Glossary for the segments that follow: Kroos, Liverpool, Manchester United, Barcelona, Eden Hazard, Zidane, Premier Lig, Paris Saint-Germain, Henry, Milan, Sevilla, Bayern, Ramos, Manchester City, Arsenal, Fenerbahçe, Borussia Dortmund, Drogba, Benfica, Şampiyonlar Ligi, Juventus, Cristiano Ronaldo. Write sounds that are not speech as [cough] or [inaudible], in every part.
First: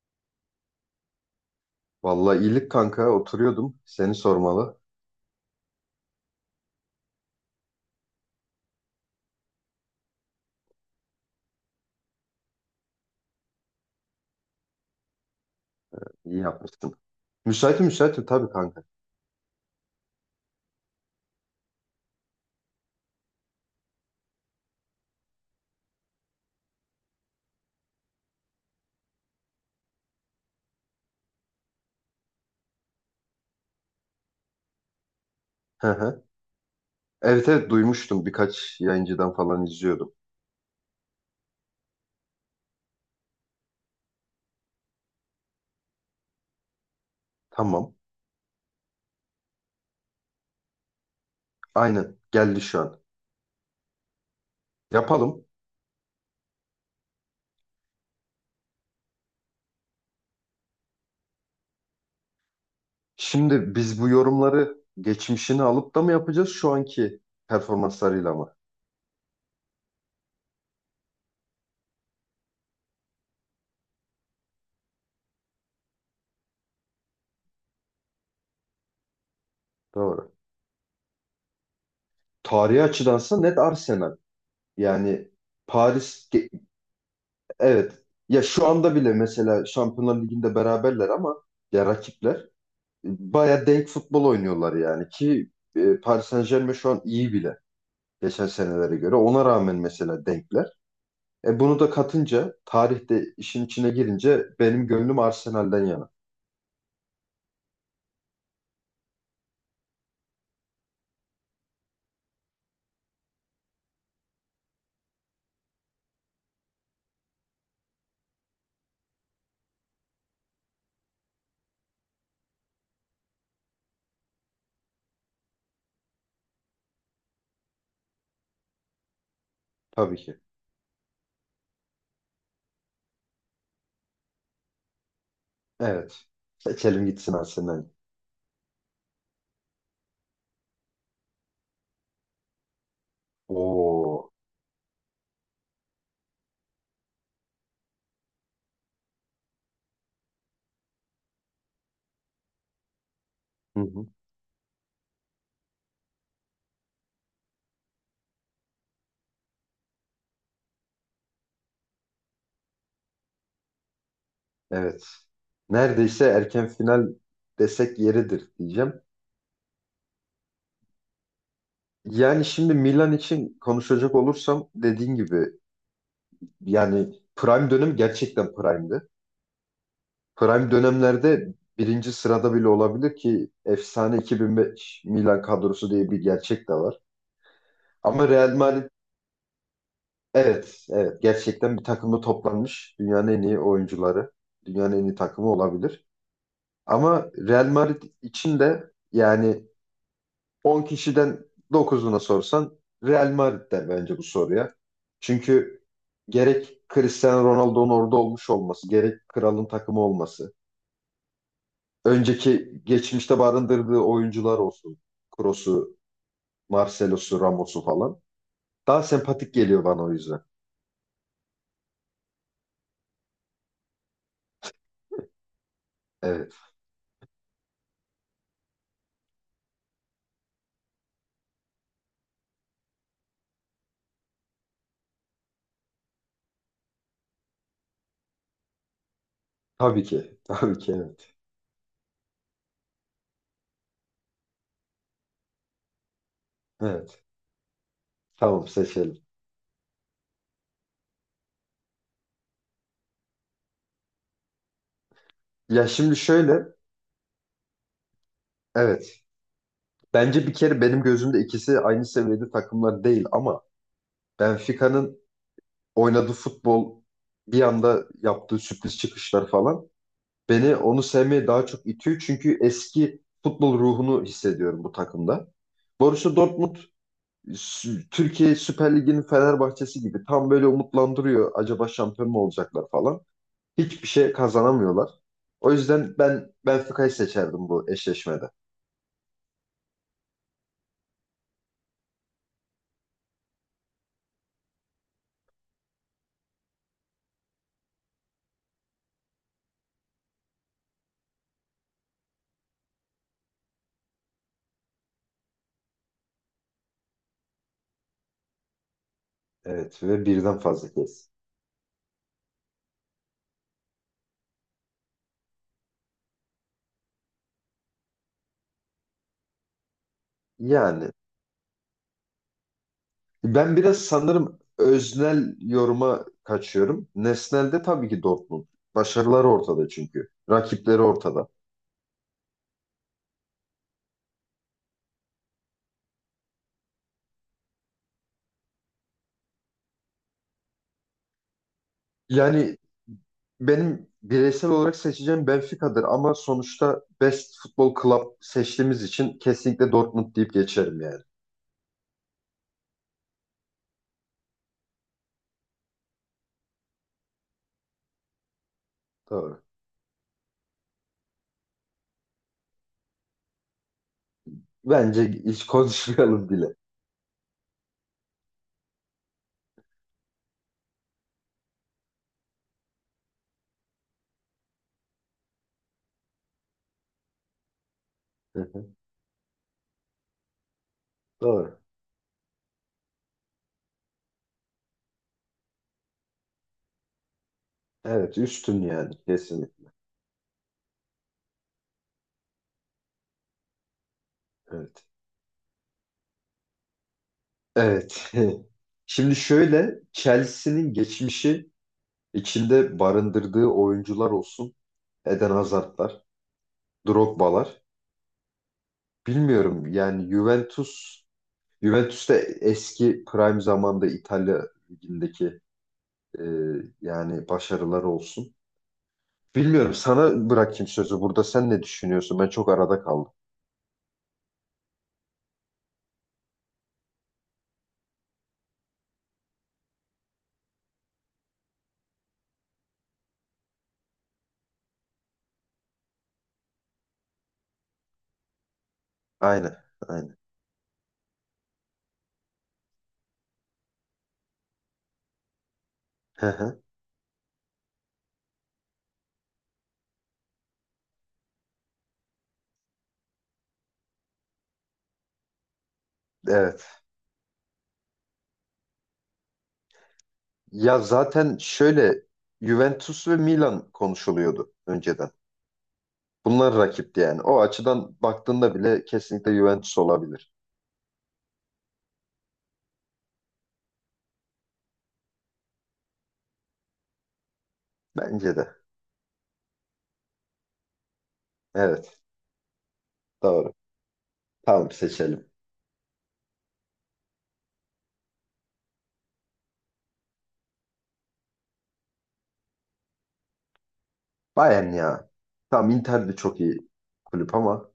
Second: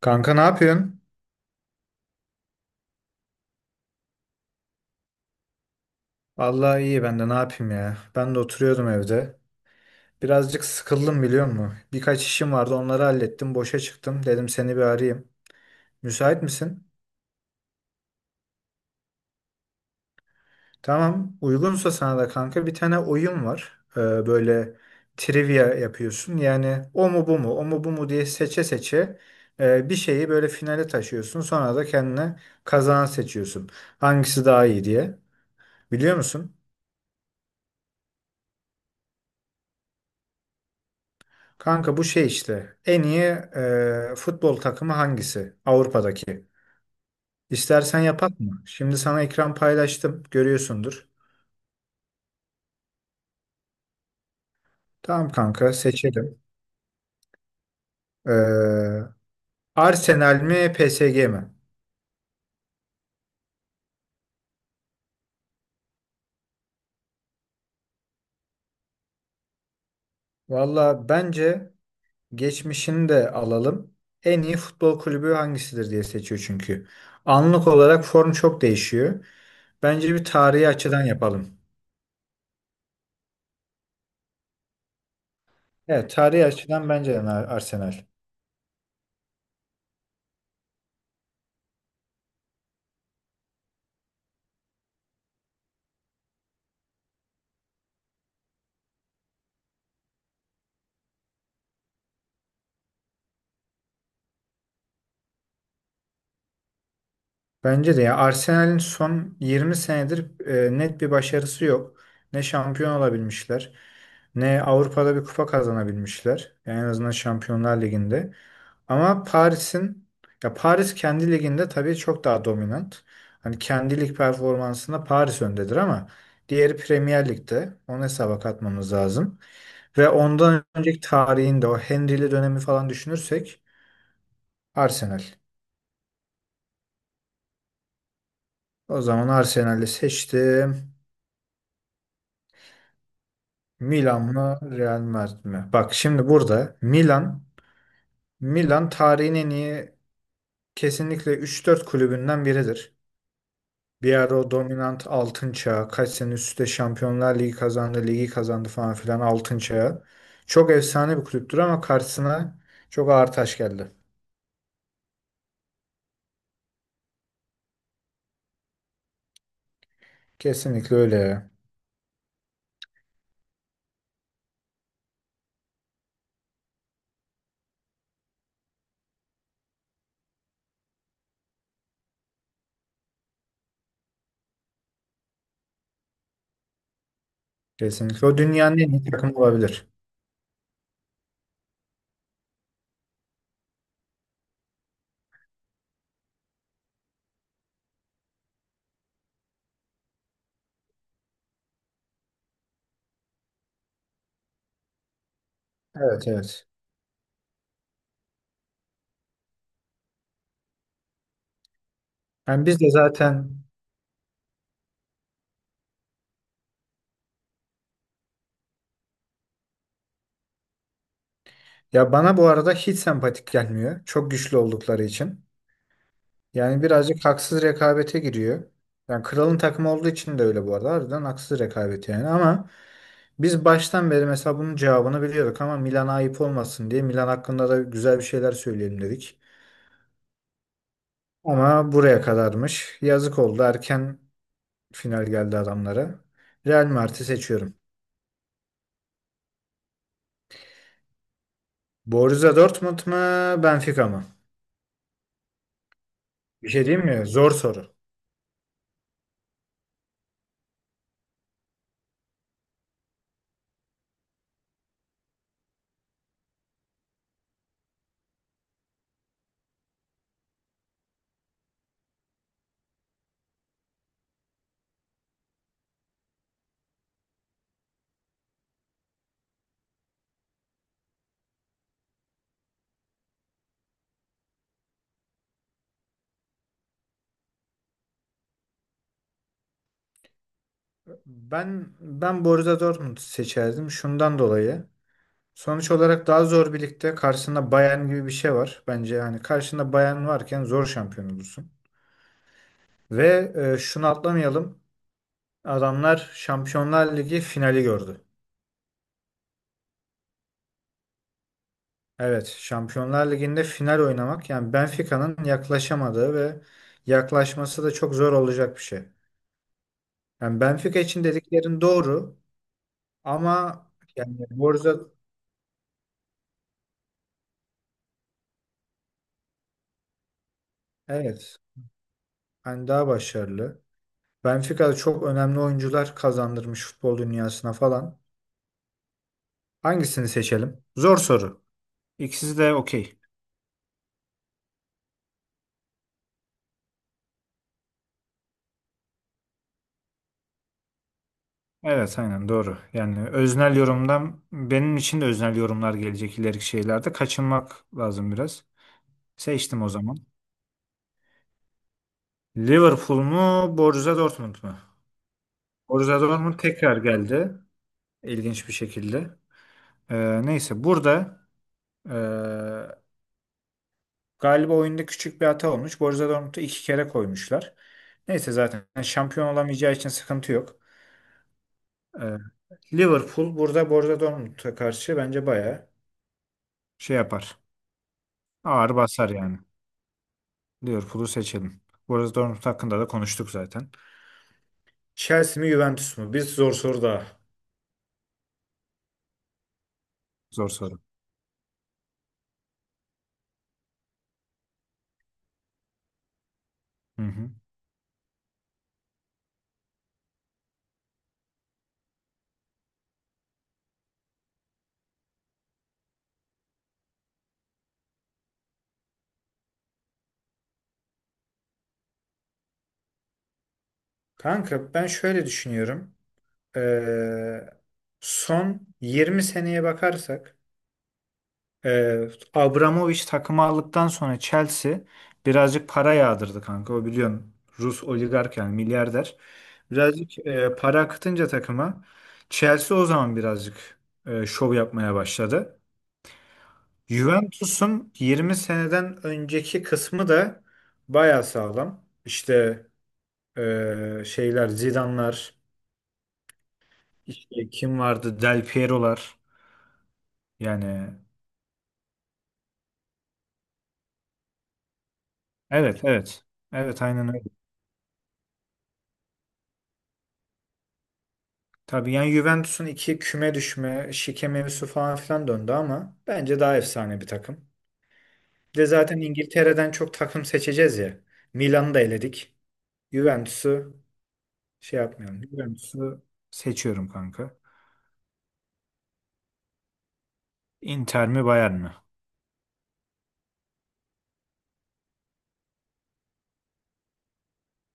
Kanka ne yapıyorsun? Vallahi iyilik kanka oturuyordum. Seni sormalı. Vallahi iyi ben de ne yapayım ya. Ben de oturuyordum evde. Birazcık sıkıldım biliyor musun? Birkaç işim vardı onları hallettim. Boşa çıktım. Dedim seni bir arayayım. İyi Müsait misin? yapmıştım. Müsaitim müsaitim tabii kanka. Tamam. Uygunsa sana da kanka bir tane oyun var. Böyle trivia yapıyorsun. Yani o mu bu mu? O mu bu mu diye seçe seçe bir şeyi böyle finale taşıyorsun. Sonra da kendine kazanan seçiyorsun. Hangisi daha iyi diye. Hı Biliyor hı. musun? Evet evet duymuştum. Birkaç yayıncıdan falan izliyordum. Kanka bu şey işte en iyi futbol takımı hangisi Avrupa'daki? Tamam. İstersen yapak mı? Şimdi sana ekran paylaştım görüyorsundur. Aynen geldi şu an. Tamam Yapalım. kanka seçelim. E, Arsenal mi PSG mi? Şimdi biz bu yorumları geçmişini alıp da mı yapacağız şu anki performanslarıyla mı? Valla bence geçmişini de alalım. En iyi futbol kulübü hangisidir diye seçiyor çünkü. Anlık olarak form çok değişiyor. Bence bir Doğru. tarihi açıdan yapalım. Tarihi açıdansa net Arsenal. Yani Evet Paris tarihi ge- açıdan bence de evet. Arsenal. Ya şu anda bile mesela Şampiyonlar Ligi'nde beraberler ama ya rakipler baya denk futbol oynuyorlar yani ki Paris Saint-Germain şu an iyi bile geçen senelere göre. Ona rağmen mesela denkler. Bunu da katınca tarihte işin içine girince benim gönlüm Arsenal'den yana. Bence de ya Arsenal'in son 20 senedir net bir başarısı yok. Ne şampiyon olabilmişler, ne Avrupa'da bir kupa kazanabilmişler. Yani en azından Şampiyonlar Ligi'nde. Ama Paris kendi liginde tabii çok daha dominant. Hani kendi lig performansında Paris öndedir ama diğeri Premier Lig'de. Onu hesaba katmamız lazım. Ve Tabii ki. ondan önceki tarihinde o Henry'li dönemi falan düşünürsek Arsenal. Evet. Seçelim gitsin Arsenal. O zaman Arsenal'i seçtim. Milan Oo. mı Real Madrid mi? Bak şimdi burada Milan tarihin en iyi kesinlikle üç dört kulübünden biridir. Hı hı. Bir ara o dominant altın çağı kaç sene üst üste Şampiyonlar Ligi kazandı, ligi kazandı falan filan altın çağı. Çok efsane bir kulüptür ama karşısına çok ağır taş geldi. Evet. Neredeyse erken final desek yeridir diyeceğim. Kesinlikle öyle ya. Yani şimdi Milan için konuşacak olursam dediğin gibi yani prime dönem gerçekten prime'di. Prime dönemlerde birinci sırada bile olabilir ki efsane 2005 Milan kadrosu diye bir gerçek de var. Kesinlikle. Ama O Real dünyanın Madrid en iyi takımı olabilir. evet evet gerçekten bir takımda toplanmış dünyanın en iyi oyuncuları, dünyanın en iyi takımı olabilir. Ama Real Madrid için de yani 10 kişiden dokuzuna sorsan Real Madrid der bence bu soruya. Çünkü Evet evet. gerek Cristiano Ronaldo'nun orada olmuş olması, gerek kralın takımı olması, Yani biz önceki de geçmişte zaten barındırdığı oyuncular olsun. Kroos'u, Marcelo'su, Ramos'u falan. Daha sempatik geliyor bana o yüzden. ya bana bu arada hiç sempatik gelmiyor. Çok güçlü oldukları için. Evet. Yani birazcık haksız rekabete giriyor. Yani kralın takımı olduğu için de öyle bu arada. Harbiden haksız rekabet yani ama biz baştan beri mesela bunun cevabını biliyorduk ama Milan'a ayıp olmasın diye Milan hakkında da güzel bir şeyler söyleyelim dedik. Tabii ki. [laughs] Tabii ki evet. Ama buraya kadarmış. Yazık oldu. Erken final geldi adamlara. Real Evet. Madrid'i seçiyorum. Tamam seçelim. Borussia Dortmund mu, Benfica mı? Ya şimdi şöyle. Bir şey diyeyim mi? Zor soru. Evet. Bence bir kere benim gözümde ikisi aynı seviyede takımlar değil ama Benfica'nın oynadığı futbol, bir anda yaptığı sürpriz çıkışlar falan beni onu sevmeye daha çok itiyor. Çünkü eski futbol ruhunu hissediyorum bu takımda. Borussia Dortmund Türkiye Süper Ligi'nin Fenerbahçesi gibi tam böyle umutlandırıyor. Acaba şampiyon mu olacaklar falan. Hiçbir şey kazanamıyorlar. O yüzden ben Benfica'yı seçerdim bu eşleşmede. Ben Borussia Dortmund seçerdim şundan dolayı. Sonuç olarak daha zor bir ligde karşısında Bayern gibi bir şey var. Bence yani karşında Bayern varken zor şampiyon olursun. Ve şunu atlamayalım. Adamlar Şampiyonlar Ligi finali gördü. Evet ve birden fazla kez. Evet, Şampiyonlar Ligi'nde final oynamak yani Benfica'nın yaklaşamadığı ve yaklaşması da çok zor olacak bir şey. Yani Benfica Yani için dediklerin doğru ben ama biraz yani sanırım Borussia öznel yoruma kaçıyorum. Nesnel'de tabii ki Dortmund. Başarıları ortada çünkü. Rakipleri ortada. evet, hani daha başarılı. Benfica'da çok önemli oyuncular kazandırmış futbol dünyasına falan. Hangisini seçelim? Zor soru. İkisi de Yani okey. benim bireysel olarak seçeceğim Benfica'dır ama sonuçta Best Futbol Club seçtiğimiz için kesinlikle Dortmund deyip geçerim yani. Evet aynen doğru. Yani öznel yorumdan benim için de öznel yorumlar gelecek ileriki şeylerde. Kaçınmak lazım biraz. Doğru. Seçtim o zaman. Liverpool mu Borussia Dortmund mu? Bence hiç Borussia konuşmayalım Dortmund bile. tekrar geldi. İlginç bir şekilde. Neyse burada ee, galiba oyunda küçük bir hata olmuş. Borussia Dortmund'u iki kere koymuşlar. Neyse Hı zaten hı. şampiyon olamayacağı için sıkıntı yok. Doğru. Ee, Liverpool burada Borussia Dortmund'a karşı bence bayağı şey yapar. Evet üstün Ağır yani basar yani. kesinlikle. Liverpool'u seçelim. Borussia Dortmund hakkında da konuştuk zaten. Evet. Chelsea mi Juventus mu? Bir zor soru daha. Evet. [laughs] Şimdi şöyle, Zor Chelsea'nin soru. geçmişi içinde barındırdığı oyuncular olsun. Eden Hazard'lar, Hı hı. Drogba'lar. Bilmiyorum yani Juventus, Juventus'te eski prime zamanda İtalya ligindeki Ee, yani başarılar olsun. Bilmiyorum, sana bırakayım sözü burada. Sen ne düşünüyorsun? Ben çok arada kaldım. Kanka ben şöyle düşünüyorum. Ee, Son 20 seneye bakarsak Ee, Abramovich takımı aldıktan sonra Chelsea birazcık para yağdırdı kanka. O biliyorsun Rus oligark yani milyarder. Aynen, aynen. Birazcık para akıtınca takıma Chelsea o zaman birazcık şov yapmaya başladı. Hı hı. Juventus'un 20 seneden önceki kısmı da baya sağlam. İşte şeyler Zidane'lar, Evet. işte kim vardı? Del Piero'lar. Ya Yani zaten şöyle Juventus ve Milan konuşuluyordu önceden. evet evet. Bunlar Evet rakipti aynen yani. öyle. O açıdan baktığında bile kesinlikle Juventus olabilir. Tabii yani Juventus'un iki küme düşme, şike mevzusu falan filan döndü ama bence daha efsane bir takım. Bence de. Bir de zaten İngiltere'den çok takım seçeceğiz ya. Milan'ı da Evet, eledik. doğru. Juventus'u Tamam şey yapmayalım. seçelim. Juventus'u seçiyorum kanka. Inter mi Bayern mi? Bayern ya. Tamam Inter de çok iyi kulüp ama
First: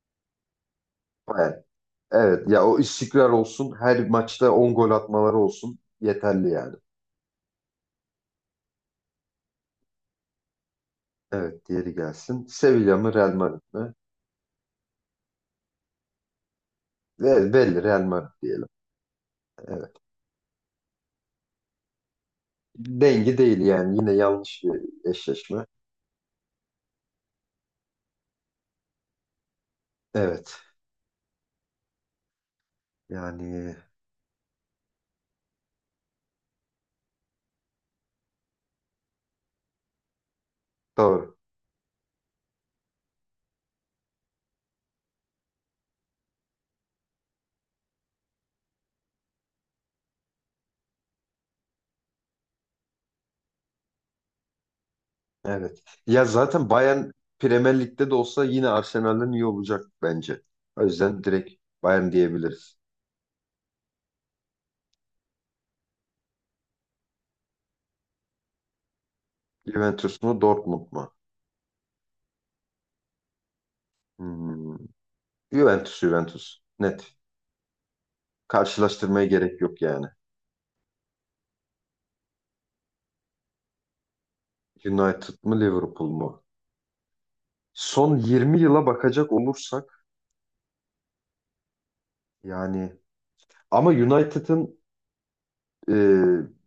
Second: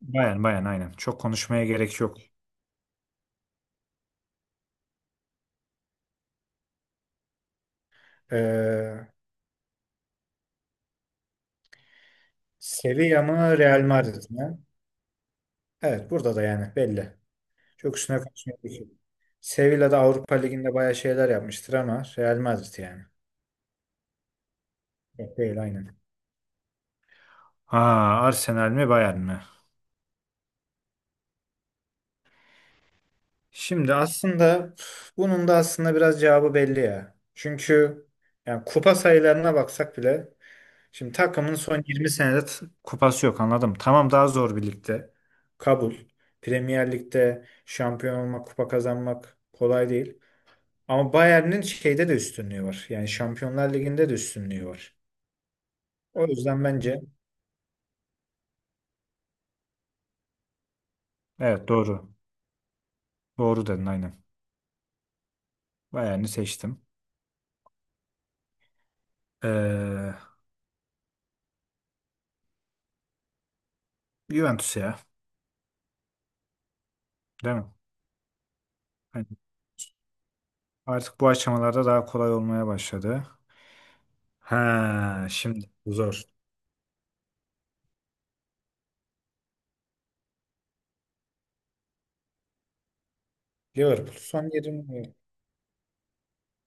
Bayern Bayern aynen. Çok Bayern. konuşmaya gerek yok. Evet ya o istikrar olsun. Her maçta 10 gol atmaları olsun. Yeterli yani. Ee, Evet, diğeri gelsin. Sevilla mı Sevilla Real mı Madrid Real mi? Madrid mi? Evet burada da yani belli. Ve belli Çok Real üstüne Madrid konuşmaya diyelim. gerek yok. Sevilla Evet. da Avrupa Ligi'nde bayağı şeyler yapmıştır ama Real Madrid yani. Dengi değil yani, yine yanlış bir Evet, değil eşleşme. aynen. Ha, Arsenal mi Bayern mi? Evet. Yani Şimdi aslında üf, bunun da aslında biraz cevabı belli ya. Çünkü yani kupa sayılarına baksak bile şimdi doğru. takımın son 20 senede kupası yok anladım. Tamam daha zor bir ligde. Kabul. Premier Lig'de şampiyon olmak, kupa kazanmak kolay değil. Ama Bayern'in şeyde de üstünlüğü var. Yani Şampiyonlar Ligi'nde de üstünlüğü var. Evet. Ya O yüzden zaten bence Bayern Premier Lig'de de olsa yine Arsenal'den iyi olacak bence. O yüzden direkt evet Bayern doğru. diyebiliriz. Doğru dedin aynen. Bayern'i seçtim. Juventus Ee, mu Dortmund mu? Juventus Hmm. ya. Juventus Juventus. Net. Değil mi? Karşılaştırmaya Hani gerek yok yani. artık bu aşamalarda daha kolay olmaya başladı. Ha, United mı şimdi bu Liverpool zor. mu? Son 20 yıla bakacak olursak yani... Ama Liverpool son United'ın yerini e,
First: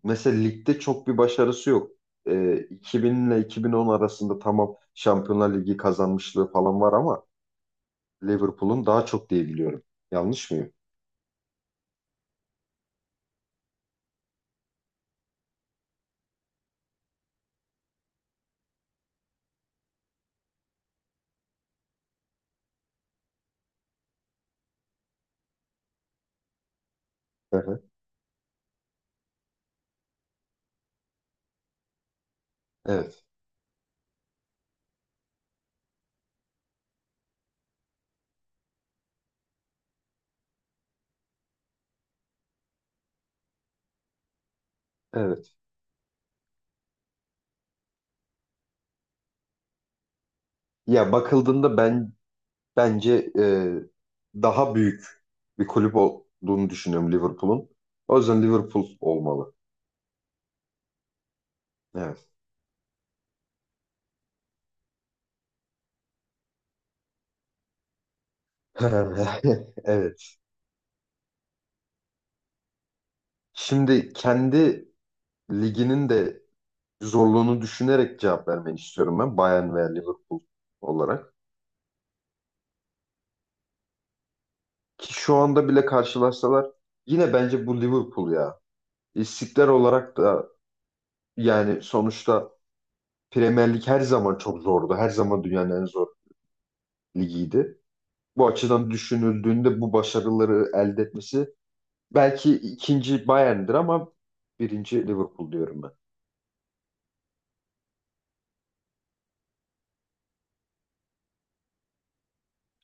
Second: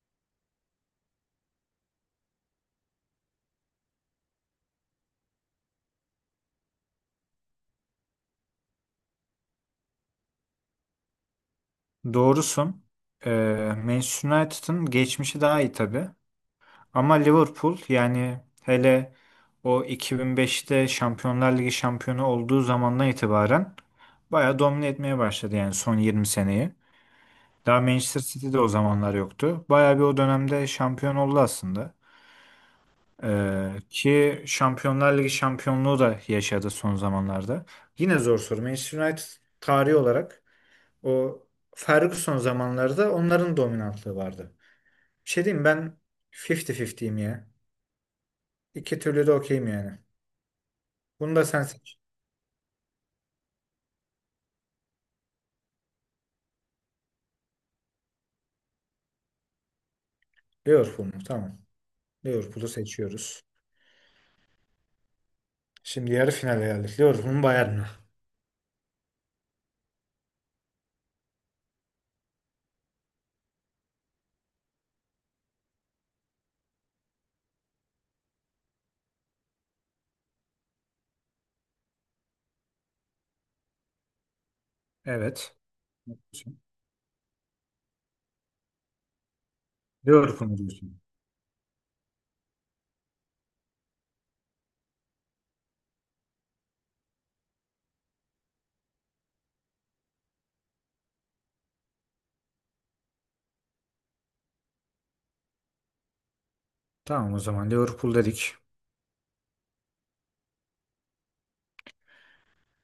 mesela ligde çok bir başarısı yok. 2000 ile 2010 arasında tamam Şampiyonlar Ligi kazanmışlığı falan var ama Liverpool'un daha çok diye biliyorum. Yanlış mıyım? Doğrusun. Manchester United'ın geçmişi daha iyi tabii. Ama Liverpool yani hele o 2005'te Şampiyonlar Ligi şampiyonu olduğu zamandan itibaren bayağı domine etmeye başladı yani son 20 seneyi. Hı Daha hı. Manchester City'de o zamanlar yoktu. Bayağı bir o dönemde şampiyon oldu aslında. Evet, Ki Şampiyonlar Ligi şampiyonluğu da yaşadı son zamanlarda. Yine zor soru. Manchester United tarihi olarak o Ferguson zamanlarda onların dominantlığı vardı. Bir şey evet. diyeyim mi? Ben 50-50'yim ya. İki türlü de okeyim yani. Ya Bunu da sen bakıldığında seç. ben bence daha büyük bir kulüp olduğunu düşünüyorum Liverpool'un. O yüzden Liverpool olmalı. Liverpool mu? Tamam. Evet. Liverpool'u seçiyoruz. Şimdi yarı finale geldik. Liverpool mu Bayern mi? [laughs] Evet. Şimdi kendi liginin de zorluğunu düşünerek cevap vermeni istiyorum ben. Bayern veya Liverpool olarak. Ki şu Evet. anda bile karşılaşsalar yine bence bu Liverpool ya. İstiklal olarak Liverpool da mu diyorsun? yani sonuçta Premier Lig her zaman çok zordu. Her zaman dünyanın en zor ligiydi. Bu açıdan düşünüldüğünde bu başarıları elde etmesi belki ikinci Bayern'dir ama birinci Liverpool diyorum ben. Tamam o zaman Liverpool dedik.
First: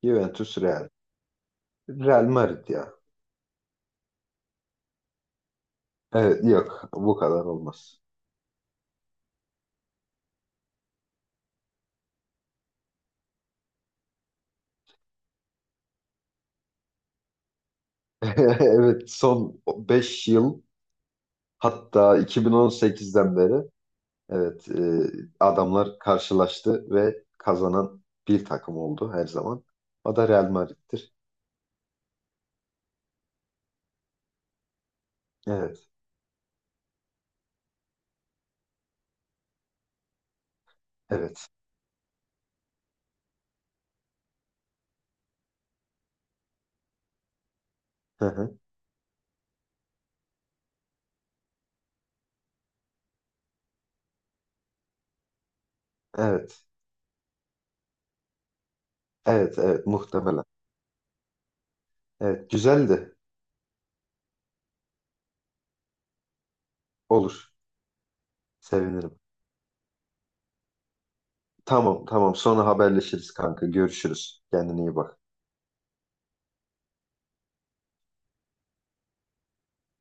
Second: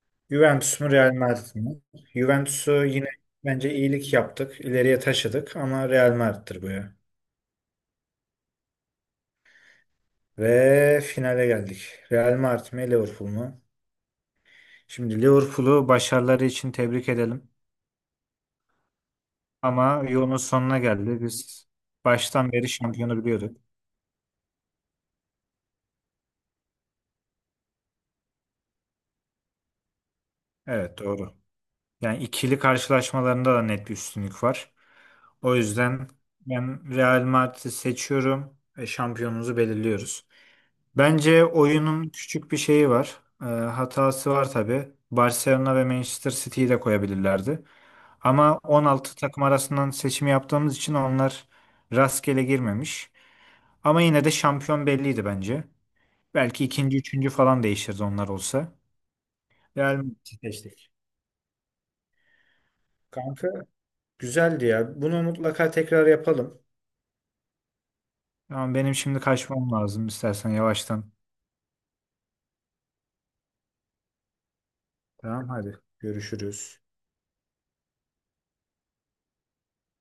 Juventus Juventus mu Real. Real Madrid mi? Real Madrid ya. Juventus'u yine bence iyilik yaptık. İleriye taşıdık ama Real Evet Madrid'dir bu yok ya. bu kadar olmaz. Ve finale geldik. Real Madrid mi Liverpool mu? Şimdi Liverpool'u başarıları için tebrik edelim. [laughs] Evet son Ama beş yolun yıl sonuna geldi. Biz hatta baştan beri şampiyonu 2018'den biliyorduk. beri evet adamlar karşılaştı ve kazanan bir takım oldu her zaman. O da Real Evet Madrid'dir. doğru. Yani ikili karşılaşmalarında da net bir üstünlük var. O Evet, yüzden ben Real Madrid'i seçiyorum ve şampiyonumuzu belirliyoruz. Bence evet. oyunun küçük bir şeyi var. Hatası var tabii. Barcelona ve Manchester City'yi de koyabilirlerdi. Hı hı. Ama 16 takım arasından seçimi yaptığımız için onlar rastgele girmemiş. Ama yine de şampiyon belliydi bence. Evet, Belki ikinci, üçüncü falan değişirdi onlar olsa. evet, evet Real Madrid'i muhtemelen. seçtik. Evet, güzeldi. Kanka güzeldi ya. Bunu mutlaka tekrar yapalım. Olur. Tamam benim Sevinirim. şimdi kaçmam lazım istersen yavaştan. Tamam, tamam. Sonra haberleşiriz kanka. Görüşürüz. Kendine iyi bak. Tamam hadi görüşürüz.